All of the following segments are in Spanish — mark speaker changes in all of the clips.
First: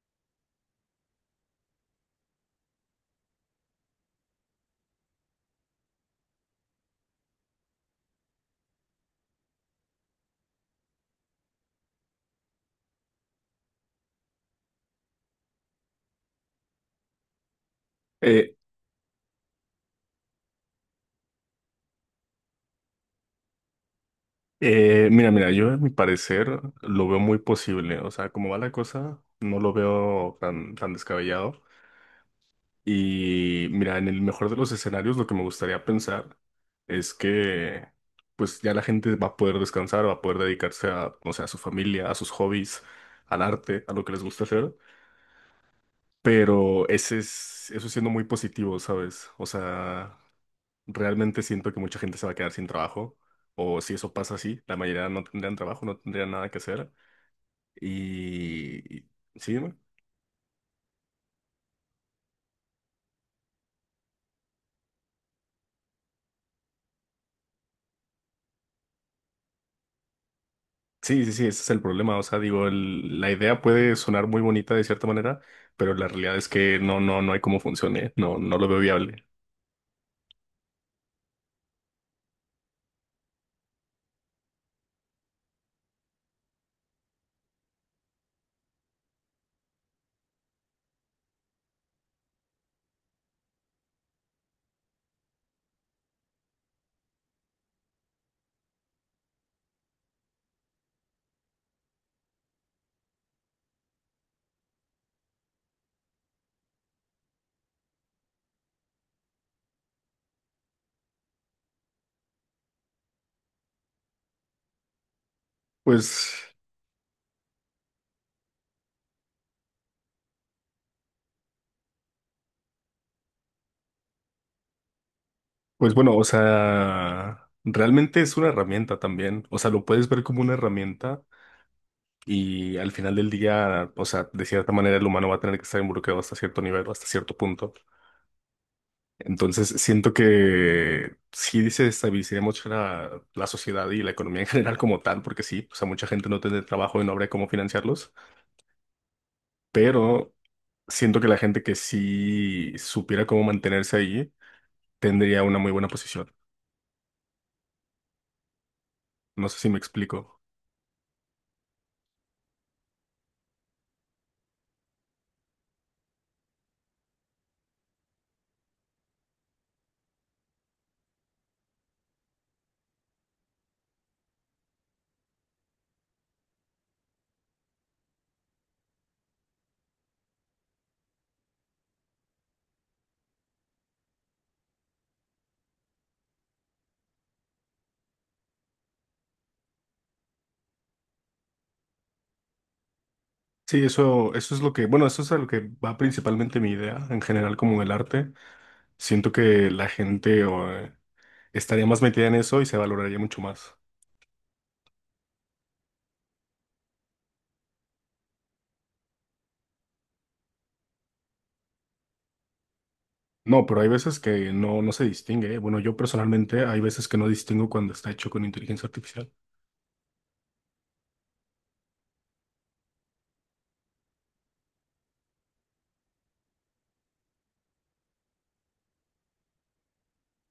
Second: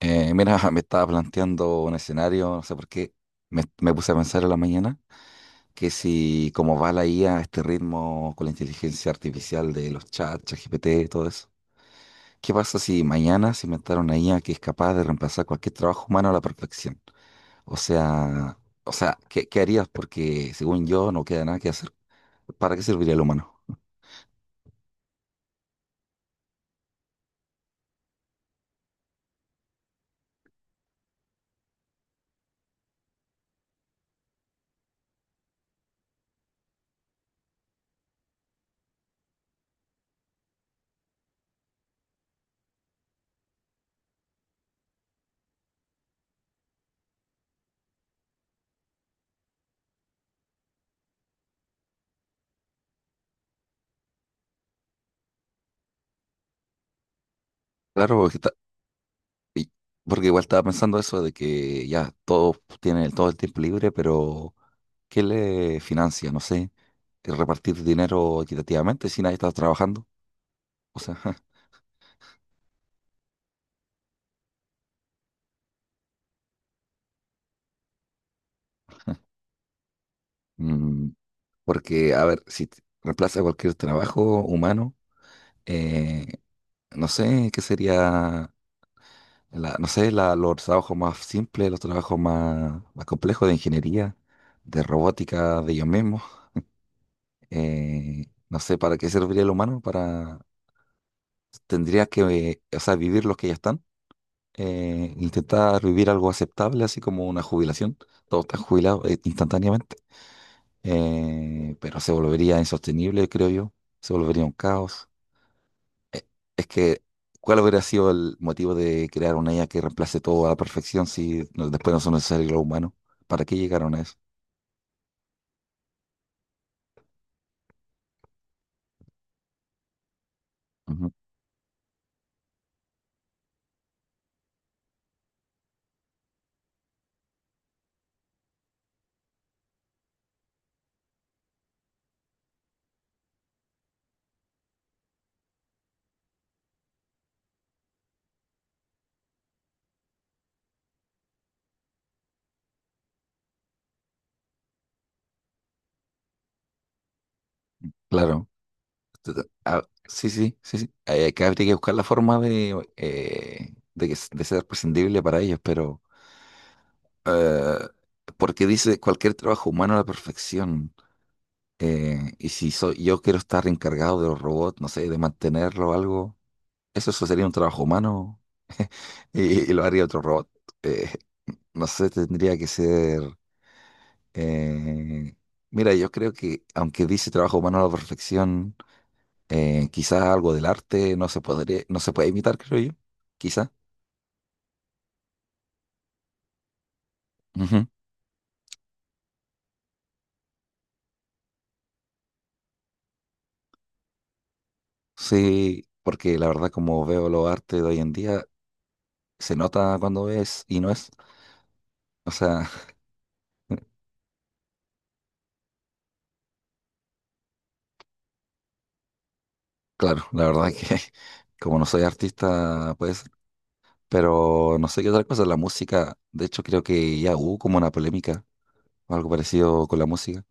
Speaker 1: Mira, me estaba planteando un escenario, no sé por qué, me puse a pensar en la mañana que si como va la IA a este ritmo con la inteligencia artificial de los chats, ChatGPT, todo eso. ¿Qué pasa si mañana se inventara una IA que es capaz de reemplazar cualquier trabajo humano a la perfección? O
Speaker 2: Eh,
Speaker 1: sea, o sea, ¿qué harías? Porque según yo no queda nada que hacer. ¿Para qué serviría el humano?
Speaker 2: mira, yo a mi parecer lo veo muy posible. O sea, como va la cosa, no lo veo tan, tan descabellado. Y mira, en el mejor de los escenarios, lo que me gustaría pensar es que pues ya la gente va a poder descansar, va a poder dedicarse a, no sé, a su familia, a sus hobbies, al arte, a lo que les gusta hacer. Pero ese es, eso siendo muy positivo, ¿sabes? O sea, realmente siento que mucha gente se va a quedar sin trabajo, o si eso pasa así, la mayoría no tendrían trabajo, no tendrían nada que hacer.
Speaker 1: Claro,
Speaker 2: Y... y- Sí, dime.
Speaker 1: porque igual estaba pensando eso de que ya todos tienen todo el tiempo libre, pero ¿qué le financia? No sé, el repartir dinero equitativamente si nadie está trabajando. O sea,
Speaker 2: Sí, sí, sí, ese es el problema. O sea, digo, el- la idea puede sonar muy bonita de cierta manera, pero la realidad es que no, no, no hay cómo funcione, no, no lo veo viable.
Speaker 1: mm, porque, a ver, si t- reemplaza cualquier trabajo humano, eh, no sé qué sería, no sé, los trabajos más simples, los trabajos más complejos de ingeniería, de robótica, de ellos mismos. No sé, ¿para qué serviría el humano? Para, tendría que, o sea, vivir los que ya están. Intentar vivir algo aceptable, así como una jubilación. Todos están jubilados instantáneamente, pero se volvería insostenible, creo yo. Se volvería un caos. Eh,
Speaker 2: Pues,
Speaker 1: es que, ¿cuál hubiera sido el motivo de crear una IA que reemplace todo a la perfección después no son necesarios los humanos? ¿Para qué llegaron a eso?
Speaker 2: pues bueno, o sea, realmente es una herramienta también. O sea, lo puedes ver como una
Speaker 1: Ujú.
Speaker 2: herramienta y al final del día, o sea, de cierta manera el humano va a tener que estar involucrado hasta cierto nivel, hasta cierto punto. Entonces, siento que sí desestabilizaría mucho la sociedad y la economía en general como tal, porque sí, o sea, mucha gente no tendría trabajo y no habría cómo financiarlos, pero siento que la gente que sí supiera cómo mantenerse ahí tendría una muy buena posición.
Speaker 1: Claro. Entonces,
Speaker 2: No sé si me
Speaker 1: ah,
Speaker 2: explico.
Speaker 1: sí, sí, sí, sí. Que habría que buscar la forma de, de ser prescindible para ellos, pero Eh, porque dice cualquier trabajo humano a la perfección. Y si soy, yo quiero estar encargado de los robots, no sé, de mantenerlo o algo, eso sería un trabajo humano y lo haría otro robot. Eh, no sé, tendría que ser... eh, mira, yo creo que aunque dice trabajo humano a la perfección, quizás algo del arte no se podría, no se puede imitar, creo yo. Quizá.
Speaker 2: Sí, eso es lo que, bueno, eso es a lo que va principalmente mi idea en general como
Speaker 1: Ujú.
Speaker 2: del arte. Siento que la gente o, estaría más metida en eso y se valoraría mucho más.
Speaker 1: Sí, porque la verdad como veo los artes de hoy en día, se nota cuando es y no es. O sea,
Speaker 2: No, pero hay veces que no, no se distingue, ¿eh? Bueno, yo personalmente hay veces que no distingo cuando está hecho con inteligencia artificial.
Speaker 1: claro, la verdad que como no soy artista, pues, pero no sé qué otra cosa, la música, de hecho creo que ya hubo como una polémica o algo parecido con la música,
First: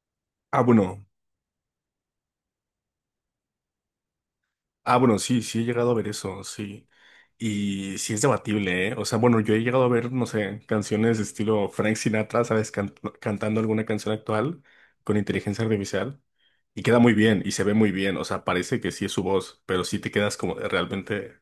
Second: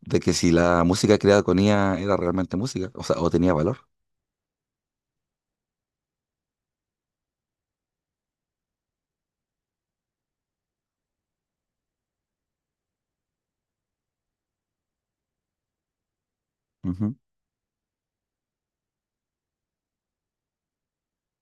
Speaker 1: de que si
Speaker 2: Ah,
Speaker 1: la
Speaker 2: bueno,
Speaker 1: música creada con IA era realmente música, o sea, o tenía valor.
Speaker 2: ah, bueno, sí, sí he llegado a ver eso, sí. Y sí es debatible, ¿eh? O sea, bueno, yo he llegado a ver, no sé, canciones de estilo Frank Sinatra, ¿sabes? Cantando alguna canción actual con inteligencia artificial. Y queda muy
Speaker 1: Ujú.
Speaker 2: bien, y se ve muy bien. O sea, parece que sí es su voz, pero sí te quedas como de, realmente,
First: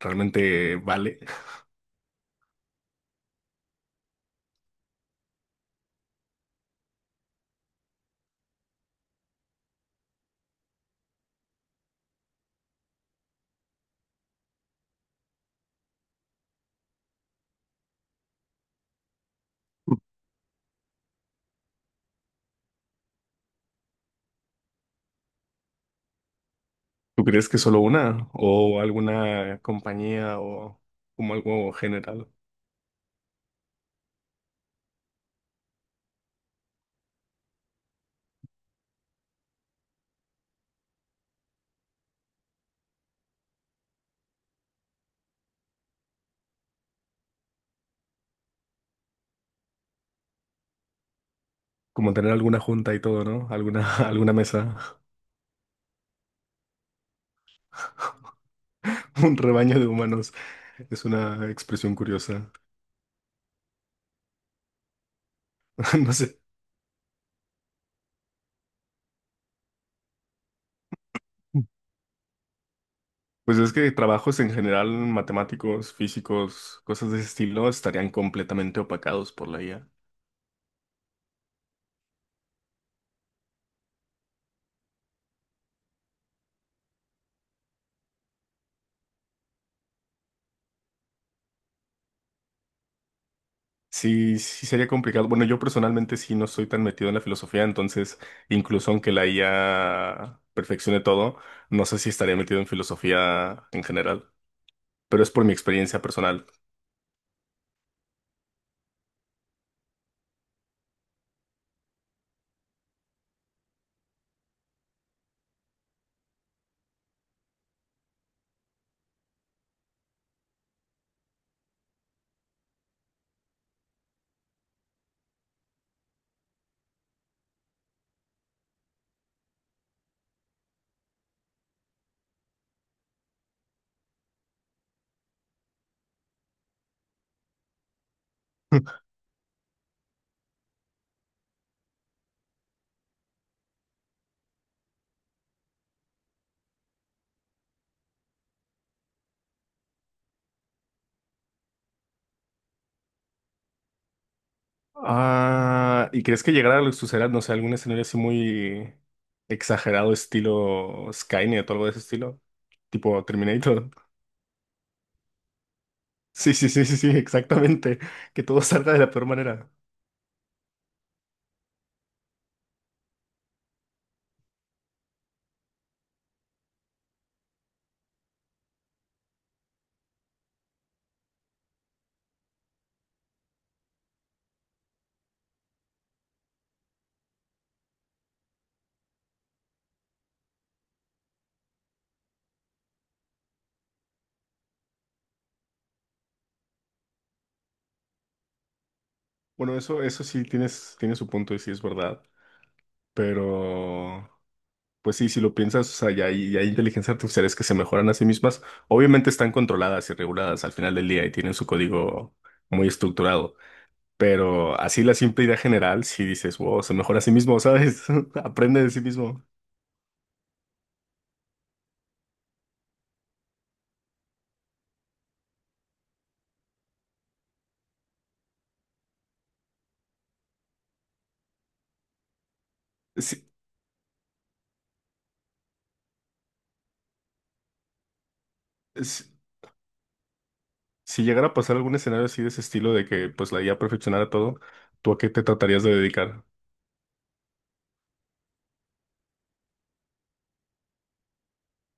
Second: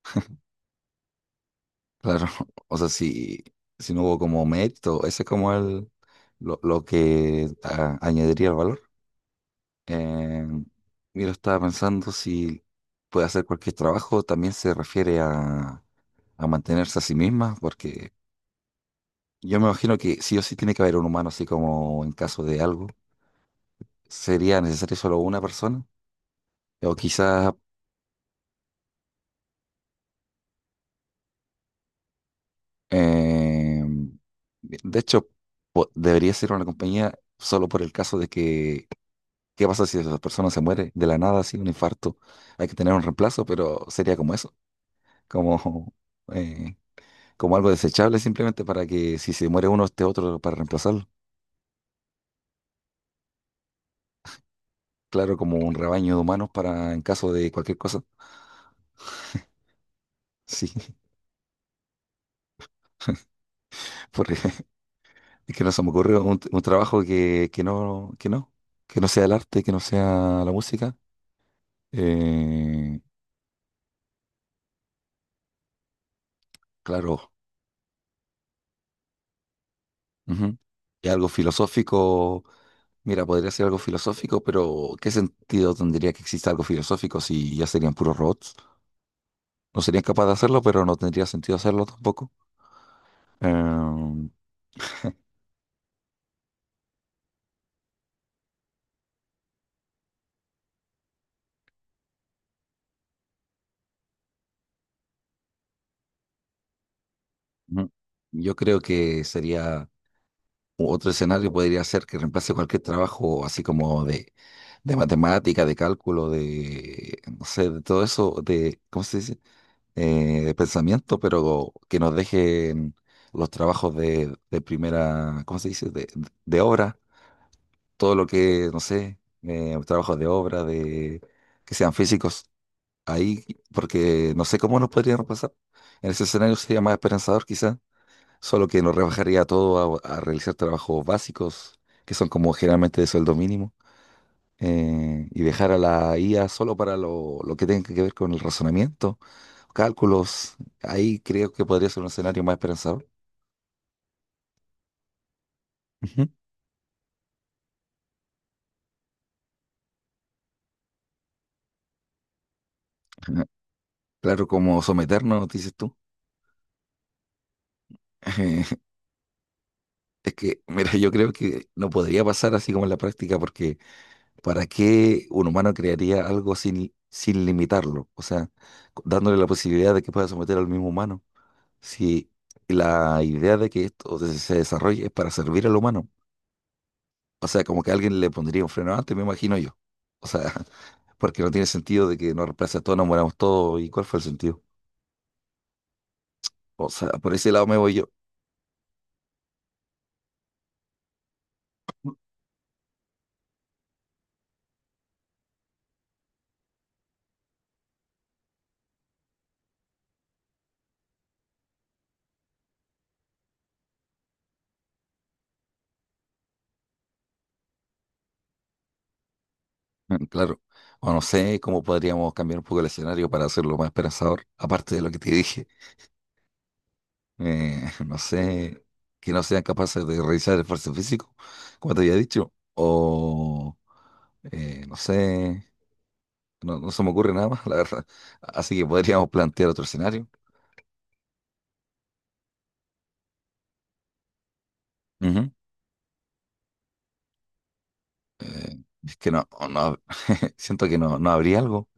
Speaker 2: realmente vale.
Speaker 1: Claro, o sea, si, si no hubo como mérito, ese es como el, lo, añadiría el valor. Eh, mira, estaba pensando si puede hacer cualquier trabajo, también se refiere a mantenerse a sí mismas, porque yo me imagino que sí o sí tiene que haber un humano, así como en caso de algo, sería necesario solo una persona, o
Speaker 2: ¿Tú crees
Speaker 1: quizás,
Speaker 2: que solo una o alguna compañía o como algo general?
Speaker 1: eh, de hecho, debería ser una compañía solo por el caso de que, ¿qué pasa si esa persona se muere de la nada, así un infarto? Hay que tener un reemplazo, pero sería como eso, como, eh, como algo desechable simplemente para que si se muere uno, esté otro para reemplazarlo.
Speaker 2: Como tener alguna junta y todo, ¿no? Alguna, alguna mesa,
Speaker 1: Claro, como un rebaño de humanos para en caso de cualquier cosa.
Speaker 2: un rebaño de humanos.
Speaker 1: Sí.
Speaker 2: Es una expresión curiosa.
Speaker 1: Porque es que no se me
Speaker 2: No
Speaker 1: ocurre
Speaker 2: sé.
Speaker 1: un trabajo que, que no sea el arte, que no sea la música. Eh,
Speaker 2: Pues es que trabajos en general, matemáticos, físicos, cosas de ese
Speaker 1: claro,
Speaker 2: estilo, estarían completamente opacados por la IA.
Speaker 1: ujú. Y algo filosófico, mira, podría ser algo filosófico, pero ¿qué sentido tendría que exista algo filosófico si ya serían puros robots? No serían capaces de hacerlo, pero no tendría sentido hacerlo tampoco. Eh,
Speaker 2: Sí, sí sería complicado. Bueno, yo personalmente sí no soy tan metido en la filosofía, entonces incluso aunque la IA perfeccione todo, no sé si estaría metido en filosofía en general, pero es por mi experiencia personal.
Speaker 1: ujú. Yo creo que sería. Otro escenario podría ser que reemplace cualquier trabajo así como de matemática, de cálculo, de, no sé, de todo eso, de, ¿cómo se dice? De pensamiento, pero que nos dejen los trabajos de primera, ¿cómo se dice? De obra, todo lo que, no sé, trabajos de obra, de, que sean físicos, ahí, porque no sé cómo nos podrían reemplazar. En ese escenario sería más esperanzador quizás, solo que nos rebajaría todo a realizar trabajos básicos, que son como generalmente de sueldo mínimo, y dejar a la IA solo para lo que tenga que ver con el razonamiento, cálculos. Ahí creo que podría ser un escenario más esperanzador.
Speaker 2: Ah, ¿y
Speaker 1: Ujú.
Speaker 2: crees que llegara a lo que sucederá, no sé, algún escenario así muy exagerado, estilo Skynet o algo de ese estilo? Tipo
Speaker 1: Ajá.
Speaker 2: Terminator.
Speaker 1: Claro, como someternos, dices tú.
Speaker 2: Sí, sí, sí, sí, sí, exactamente. Que todo salga de la peor manera.
Speaker 1: Es que, mira, yo creo que no podría pasar así como en la práctica, porque ¿para qué un humano crearía algo sin limitarlo? O sea, dándole la posibilidad de que pueda someter al mismo humano. Si la idea de que esto se desarrolle es para servir al humano. O sea, como que alguien le pondría un freno antes, me imagino yo. O sea, porque no tiene sentido de que nos reemplace a todos, nos moramos todos. ¿Y cuál fue el sentido? O sea, por ese lado me voy yo.
Speaker 2: Bueno, eso sí tienes, tiene su punto y sí es verdad. Pero. Pues sí, si lo piensas, o sea, ya hay inteligencias artificiales que se mejoran a sí mismas. Obviamente están controladas y reguladas al final del día y tienen su código muy estructurado. Pero así la simple idea general, si dices, wow, se mejora a sí mismo, ¿sabes? Aprende de sí mismo.
Speaker 1: Mm, claro. O no sé cómo podríamos cambiar un poco el escenario para hacerlo más esperanzador, aparte de lo que te dije. No sé, que no sean capaces de realizar el esfuerzo físico, como te había dicho.
Speaker 2: Si,
Speaker 1: O, no sé. No, no se me ocurre nada más, la verdad. Así que
Speaker 2: si-
Speaker 1: podríamos plantear otro escenario.
Speaker 2: si llegara a pasar algún escenario así de ese estilo de que pues la IA perfeccionara todo, ¿tú a qué te
Speaker 1: Ujú.
Speaker 2: tratarías de dedicar?
Speaker 1: Eh, es que no, no, siento que no, no habría algo.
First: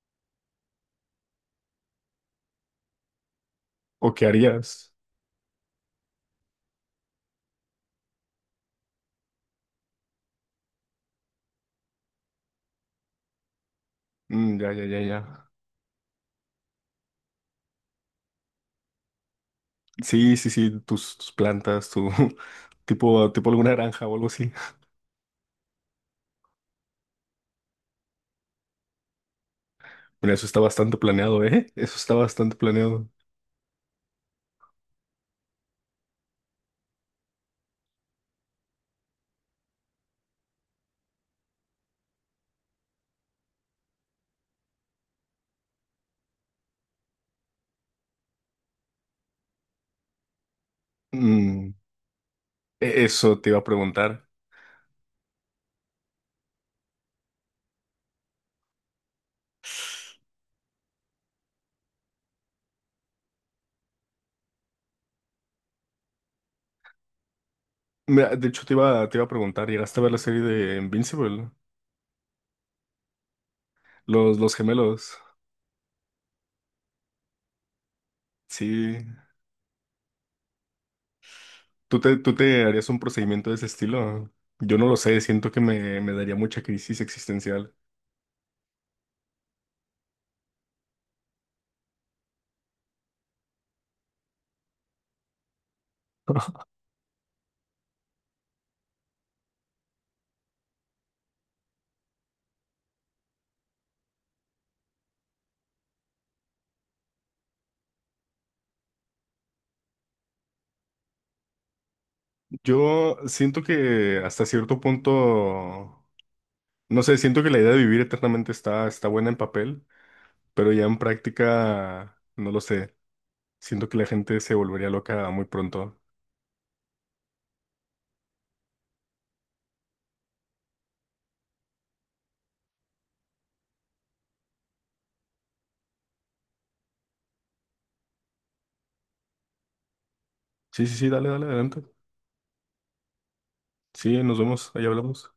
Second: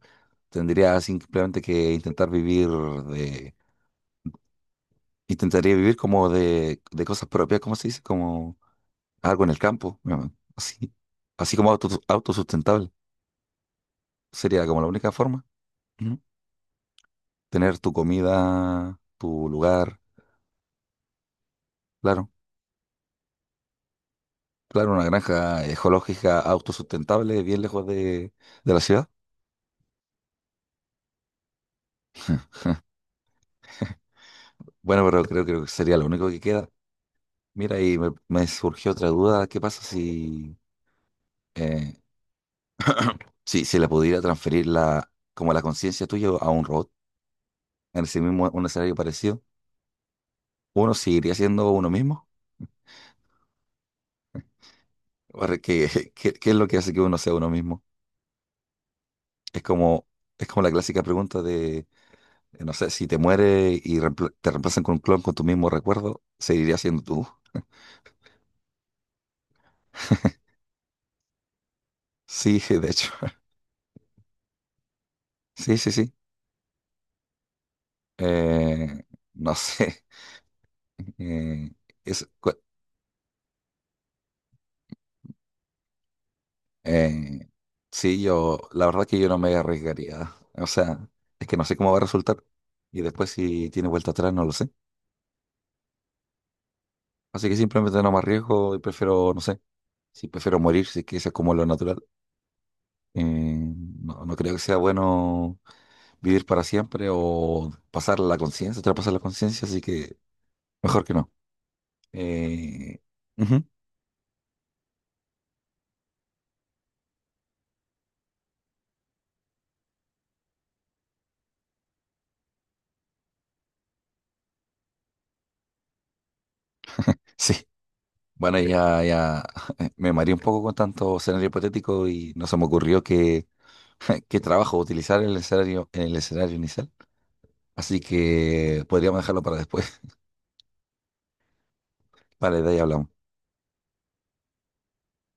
Speaker 1: Tendría simplemente que intentar vivir de,
Speaker 2: ¿O qué harías?
Speaker 1: intentaría vivir como de, cosas propias, ¿cómo se dice? Como algo en el campo, ¿no? Así, así como auto, autosustentable.
Speaker 2: Mm,
Speaker 1: Sería
Speaker 2: ya,
Speaker 1: como
Speaker 2: ya,
Speaker 1: la
Speaker 2: ya,
Speaker 1: única forma.
Speaker 2: ya.
Speaker 1: Ujú. Tener tu comida, tu lugar,
Speaker 2: Sí, sí, sí, tus, tus plantas, tu
Speaker 1: claro.
Speaker 2: tipo, tipo alguna granja o algo así.
Speaker 1: Claro, una granja ecológica autosustentable bien lejos de la ciudad.
Speaker 2: Bueno, eso está bastante planeado, ¿eh? Eso está bastante planeado.
Speaker 1: Bueno, pero creo, creo que sería lo único que queda. Mira, y me surgió otra duda. ¿Qué pasa si, eh, si la pudiera transferir la, como la conciencia tuya a un robot en ese mismo, un escenario parecido? ¿Uno seguiría siendo
Speaker 2: Mm,
Speaker 1: uno mismo?
Speaker 2: e- eso te iba a preguntar.
Speaker 1: O ¿qué, qué es lo que hace que uno sea uno mismo? Es como, es como la clásica pregunta de, no sé, si te mueres y te reemplazan con un clon con tu mismo recuerdo, ¿seguirías siendo tú?
Speaker 2: Mira, de hecho, te iba a preguntar, ¿llegaste a ver la serie de Invincible?
Speaker 1: Sí, de hecho.
Speaker 2: Los gemelos.
Speaker 1: Sí, sí, sí.
Speaker 2: Sí.
Speaker 1: Eh, no sé. Eh, es-
Speaker 2: Tú te harías un procedimiento de ese estilo? Yo no lo sé, siento que me daría mucha crisis
Speaker 1: Eh,
Speaker 2: existencial.
Speaker 1: sí, yo, la verdad que yo no me arriesgaría. O sea, es que no sé cómo va a resultar. Y después si tiene vuelta atrás, no lo sé. Así que simplemente no me arriesgo y prefiero, no sé, si prefiero morir, si es que eso es como lo natural. No, no creo que sea bueno vivir para siempre o pasar la conciencia, traspasar la conciencia, así que mejor que no. Eh,
Speaker 2: Yo siento
Speaker 1: ujú,
Speaker 2: que hasta cierto punto, no sé, siento que la idea de vivir eternamente está, está buena en papel, pero ya en práctica, no lo sé. Siento que la gente se volvería loca muy pronto.
Speaker 1: sí. Bueno, ya, ya me mareé un poco con tanto escenario hipotético y no se me ocurrió que qué trabajo utilizar en el escenario inicial. Así que podríamos dejarlo para después.
Speaker 2: Sí, sí, sí, dale, dale, adelante.
Speaker 1: Vale, de ahí hablamos.
Speaker 2: Sí, nos vemos, ahí hablamos.